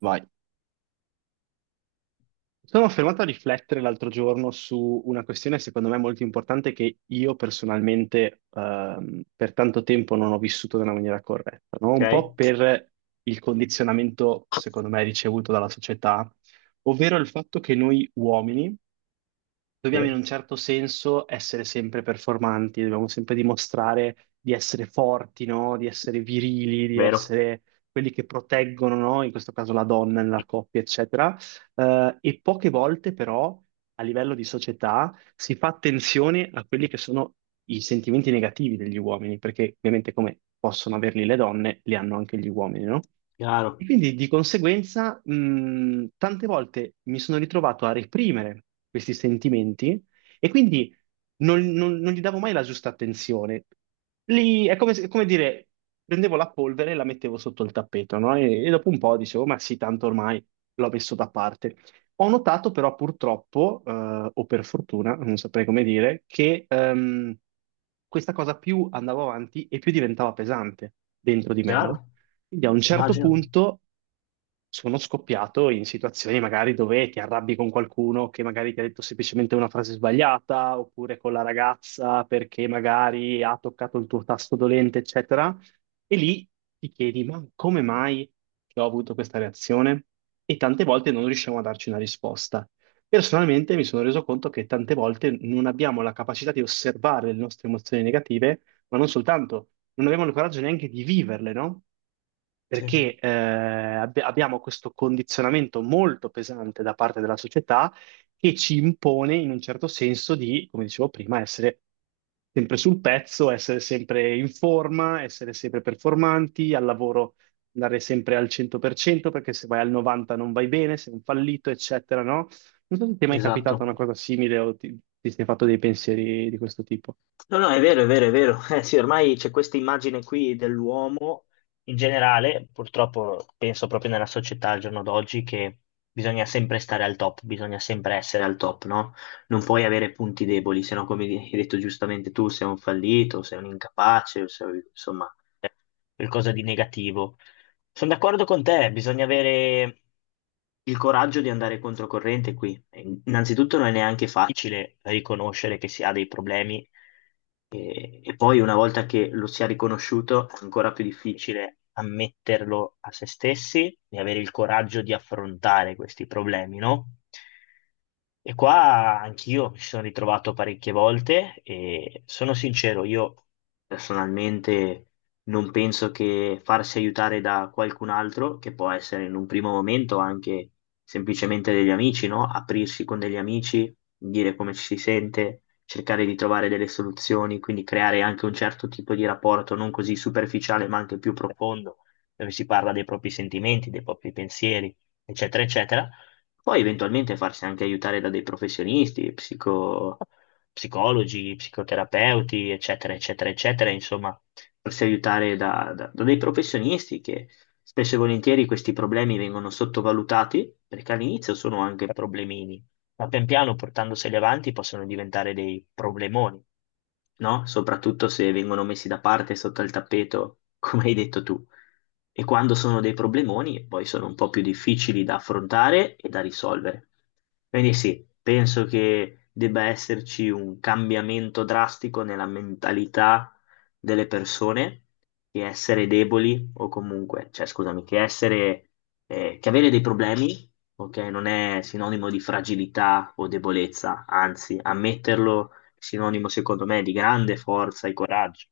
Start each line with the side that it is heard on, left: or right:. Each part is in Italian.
right: Vai. Sono fermato a riflettere l'altro giorno su una questione secondo me molto importante che io personalmente per tanto tempo non ho vissuto nella maniera corretta, no?
left: Ok?
right: Un po' per il condizionamento secondo me ricevuto dalla società, ovvero il fatto che noi uomini dobbiamo in
left: Sì,
right: un certo senso essere sempre performanti, dobbiamo sempre dimostrare di essere forti, no? Di essere virili, di
left: vero,
right: essere quelli che proteggono, no? In questo caso la donna nella coppia, eccetera. E poche volte però a livello di società si fa attenzione a quelli che sono i sentimenti negativi degli uomini, perché ovviamente come possono averli le donne, li hanno anche gli uomini, no?
left: chiaro,
right: E quindi di conseguenza, tante volte mi sono ritrovato a reprimere questi sentimenti e quindi non gli davo mai la giusta attenzione. Lì è come, come dire, prendevo la polvere e la mettevo sotto il tappeto, no? E dopo un po' dicevo, ma sì, tanto ormai l'ho messo da parte. Ho notato però purtroppo, o per fortuna, non saprei come dire, che questa cosa più andava avanti e più diventava pesante dentro di me, no?
left: chiaro,
right: Quindi a un certo
left: immagino.
right: punto sono scoppiato in situazioni magari dove ti arrabbi con qualcuno che magari ti ha detto semplicemente una frase sbagliata, oppure con la ragazza perché magari ha toccato il tuo tasto dolente, eccetera. E lì ti chiedi, ma come mai che ho avuto questa reazione? E tante volte non riusciamo a darci una risposta. Personalmente mi sono reso conto che tante volte non abbiamo la capacità di osservare le nostre emozioni negative, ma non soltanto, non abbiamo il coraggio neanche di viverle, no?
left: Sì,
right: Perché abbiamo questo condizionamento molto pesante da parte della società che ci impone in un certo senso di, come dicevo prima, essere sempre sul pezzo, essere sempre in forma, essere sempre performanti, al lavoro andare sempre al 100% perché se vai al 90 non vai bene, sei un fallito, eccetera, no? Non so se ti è mai capitata
left: esatto.
right: una cosa simile o ti sei fatto dei pensieri di questo tipo.
left: No, no, è vero, è vero, è vero. Eh sì, ormai c'è questa immagine qui dell'uomo in generale, purtroppo penso proprio nella società al giorno d'oggi che bisogna sempre stare al top, bisogna sempre essere al top, no? Non puoi avere punti deboli, se no, come hai detto giustamente tu, sei un fallito, sei un incapace, o sei, insomma, qualcosa di negativo. Sono d'accordo con te, bisogna avere il coraggio di andare controcorrente qui. Innanzitutto non è neanche facile riconoscere che si ha dei problemi e poi una volta che lo si è riconosciuto è ancora più difficile ammetterlo a se stessi e avere il coraggio di affrontare questi problemi, no? E qua anch'io mi sono ritrovato parecchie volte e sono sincero, io personalmente non penso che farsi aiutare da qualcun altro, che può essere in un primo momento anche semplicemente degli amici, no? Aprirsi con degli amici, dire come ci si sente, cercare di trovare delle soluzioni, quindi creare anche un certo tipo di rapporto non così superficiale, ma anche più profondo, dove si parla dei propri sentimenti, dei propri pensieri, eccetera, eccetera. Poi eventualmente farsi anche aiutare da dei professionisti, psicologi, psicoterapeuti, eccetera, eccetera, eccetera, insomma farsi aiutare da dei professionisti che spesso e volentieri questi problemi vengono sottovalutati perché all'inizio sono anche problemini, ma pian piano portandoseli avanti possono diventare dei problemoni, no? Soprattutto se vengono messi da parte sotto il tappeto, come hai detto tu. E quando sono dei problemoni, poi sono un po' più difficili da affrontare e da risolvere. Quindi sì, penso che debba esserci un cambiamento drastico nella mentalità delle persone che essere deboli o comunque, cioè scusami, che essere, che avere dei problemi, ok, non è sinonimo di fragilità o debolezza, anzi, ammetterlo è sinonimo secondo me di grande forza e coraggio.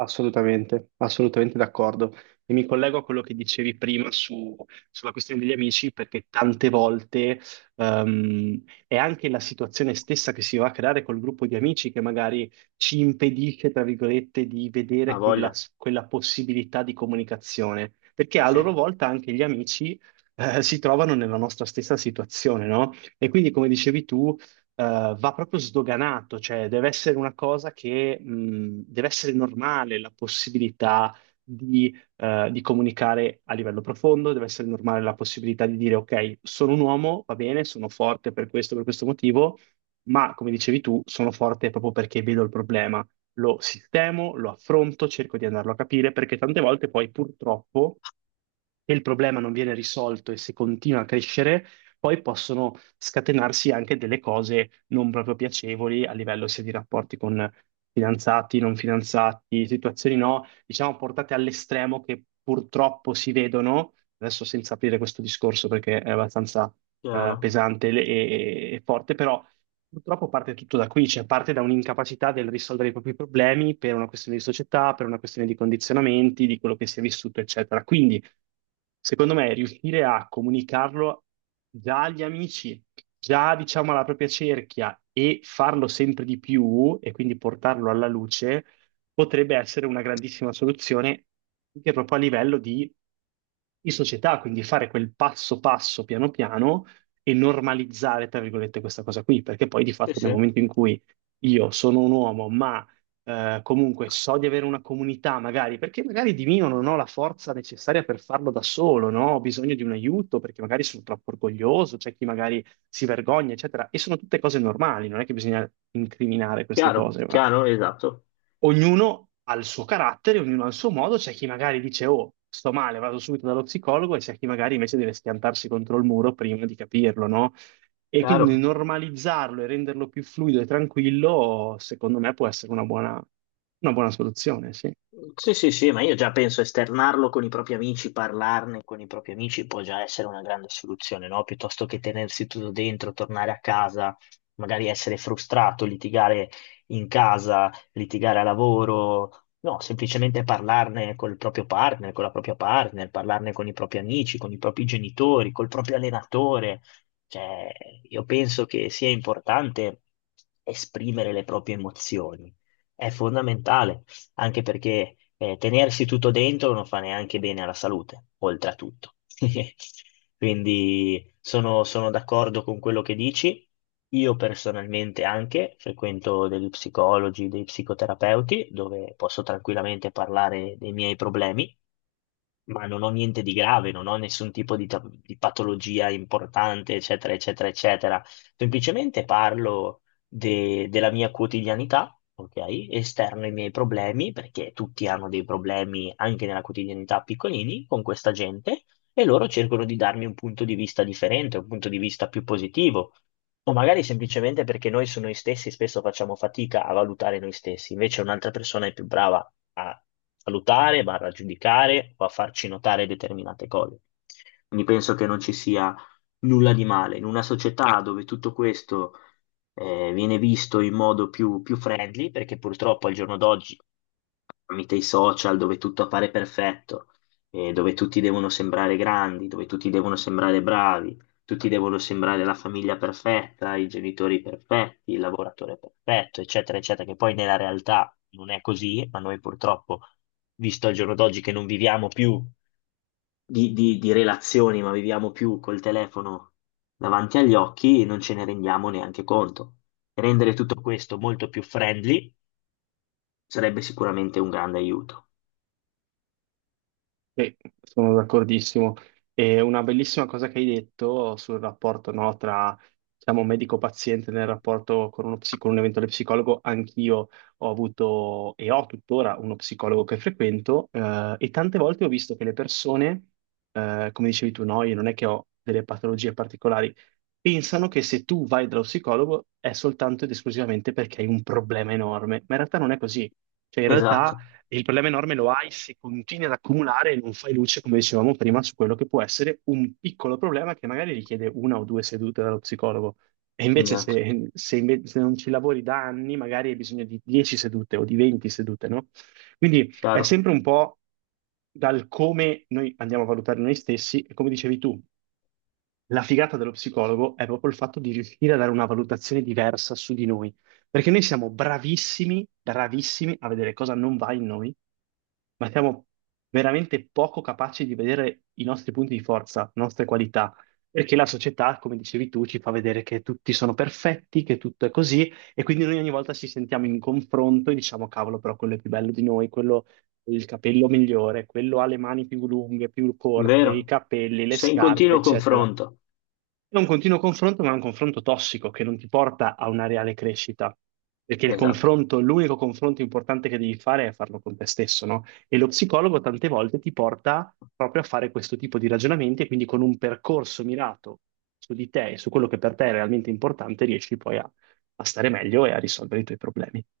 right: Assolutamente, assolutamente d'accordo. E mi collego a quello che dicevi prima sulla questione degli amici, perché tante volte è anche la situazione stessa che si va a creare col gruppo di amici che magari ci impedisce, tra virgolette, di
left: Ha
right: vedere
left: voglia?
right: quella possibilità di comunicazione, perché a
left: Sì,
right: loro volta anche gli amici si trovano nella nostra stessa situazione, no? E quindi, come dicevi tu, va proprio sdoganato, cioè deve essere una cosa che deve essere normale la possibilità di comunicare a livello profondo, deve essere normale la possibilità di dire ok, sono un uomo, va bene, sono forte per questo motivo, ma come dicevi tu, sono forte proprio perché vedo il problema. Lo sistemo, lo affronto, cerco di andarlo a capire, perché tante volte poi purtroppo se il problema non viene risolto e se continua a crescere, poi possono scatenarsi anche delle cose non proprio piacevoli a livello sia di rapporti con fidanzati, non fidanzati, situazioni no, diciamo portate all'estremo che purtroppo si vedono, adesso senza aprire questo discorso perché è abbastanza
left: chiaro.
right: pesante e forte, però purtroppo parte tutto da qui, cioè parte da un'incapacità del risolvere i propri problemi per una questione di società, per una questione di condizionamenti, di quello che si è vissuto, eccetera. Quindi secondo me, riuscire a comunicarlo già agli amici, già diciamo alla propria cerchia e farlo sempre di più e quindi portarlo alla luce potrebbe essere una grandissima soluzione anche proprio a livello di società, quindi fare quel passo passo piano piano e normalizzare, tra virgolette, questa cosa qui, perché poi di
left: Sì,
right: fatto nel
left: sì,
right: momento in cui io sono un uomo, ma comunque so di avere una comunità, magari, perché magari di mio non ho la forza necessaria per farlo da solo, no? Ho bisogno di un aiuto perché magari sono troppo orgoglioso, c'è chi magari si vergogna, eccetera. E sono tutte cose normali, non è che bisogna incriminare queste
left: chiaro,
right: cose,
left: chiaro, esatto,
right: ognuno ha il suo carattere, ognuno ha il suo modo, c'è chi magari dice, oh, sto male, vado subito dallo psicologo, e c'è chi magari invece deve schiantarsi contro il muro prima di capirlo, no? E quindi
left: chiaro.
right: normalizzarlo e renderlo più fluido e tranquillo, secondo me, può essere una buona soluzione, sì.
left: Sì, sì, sì, ma io già penso esternarlo con i propri amici, parlarne con i propri amici può già essere una grande soluzione, no? Piuttosto che tenersi tutto dentro, tornare a casa, magari essere frustrato, litigare in casa, litigare a lavoro. No, semplicemente parlarne col proprio partner, con la propria partner, parlarne con i propri amici, con i propri genitori, col proprio allenatore. Cioè, io penso che sia importante esprimere le proprie emozioni. È fondamentale anche perché tenersi tutto dentro non fa neanche bene alla salute, oltre a tutto. Quindi sono d'accordo con quello che dici. Io personalmente anche frequento degli psicologi, dei psicoterapeuti, dove posso tranquillamente parlare dei miei problemi ma non ho niente di grave, non ho nessun tipo di, di patologia importante, eccetera, eccetera, eccetera. Semplicemente parlo della mia quotidianità, ok? Esterno ai miei problemi, perché tutti hanno dei problemi anche nella quotidianità piccolini con questa gente, e loro cercano di darmi un punto di vista differente, un punto di vista più positivo. O magari semplicemente perché noi su noi stessi spesso facciamo fatica a valutare noi stessi, invece un'altra persona è più brava a valutare, va a giudicare o a farci notare determinate cose. Quindi penso che non ci sia nulla di male. In una società dove tutto questo viene visto in modo più friendly, perché purtroppo al giorno d'oggi tramite i social dove tutto appare perfetto, dove tutti devono sembrare grandi, dove tutti devono sembrare bravi, tutti devono sembrare la famiglia perfetta, i genitori perfetti, il lavoratore perfetto, eccetera, eccetera, che poi nella realtà non è così, ma noi purtroppo, visto al giorno d'oggi che non viviamo più di, di relazioni, ma viviamo più col telefono davanti agli occhi, non ce ne rendiamo neanche conto. Rendere tutto questo molto più friendly sarebbe sicuramente un grande aiuto.
right: Sì, sono d'accordissimo. E una bellissima cosa che hai detto sul rapporto, no, tra, diciamo, medico-paziente nel rapporto con uno con un eventuale psicologo, anch'io ho avuto e ho tuttora uno psicologo che frequento, e tante volte ho visto che le persone, come dicevi tu, no, io non è che ho delle patologie particolari, pensano che se tu vai dallo psicologo è soltanto ed esclusivamente perché hai un problema enorme, ma in realtà non è così. Cioè, in realtà
left: Esatto,
right: e il problema enorme lo hai se continui ad accumulare e non fai luce, come dicevamo prima, su quello che può essere un piccolo problema che magari richiede una o due sedute dallo psicologo. E invece
left: esatto,
right: se non ci lavori da anni, magari hai bisogno di 10 sedute o di 20 sedute, no? Quindi è
left: chiaro,
right: sempre un po' dal come noi andiamo a valutare noi stessi e come dicevi tu, la figata dello psicologo è proprio il fatto di riuscire a dare una valutazione diversa su di noi, perché noi siamo bravissimi, bravissimi a vedere cosa non va in noi, ma siamo veramente poco capaci di vedere i nostri punti di forza, le nostre qualità, perché la società, come dicevi tu, ci fa vedere che tutti sono perfetti, che tutto è così, e quindi noi ogni volta ci sentiamo in confronto e diciamo, cavolo, però quello è più bello di noi, quello ha il capello migliore, quello ha le mani più lunghe, più corte, i
left: vero?
right: capelli, le
left: Sei in
right: scarpe,
left: continuo
right: eccetera.
left: confronto,
right: È un continuo confronto, ma è un confronto tossico che non ti porta a una reale crescita. Perché il
left: esatto.
right: confronto, l'unico confronto importante che devi fare è farlo con te stesso, no? E lo psicologo tante volte ti porta proprio a fare questo tipo di ragionamenti e quindi con un percorso mirato su di te e su quello che per te è realmente importante, riesci poi a, a stare meglio e a risolvere i tuoi problemi.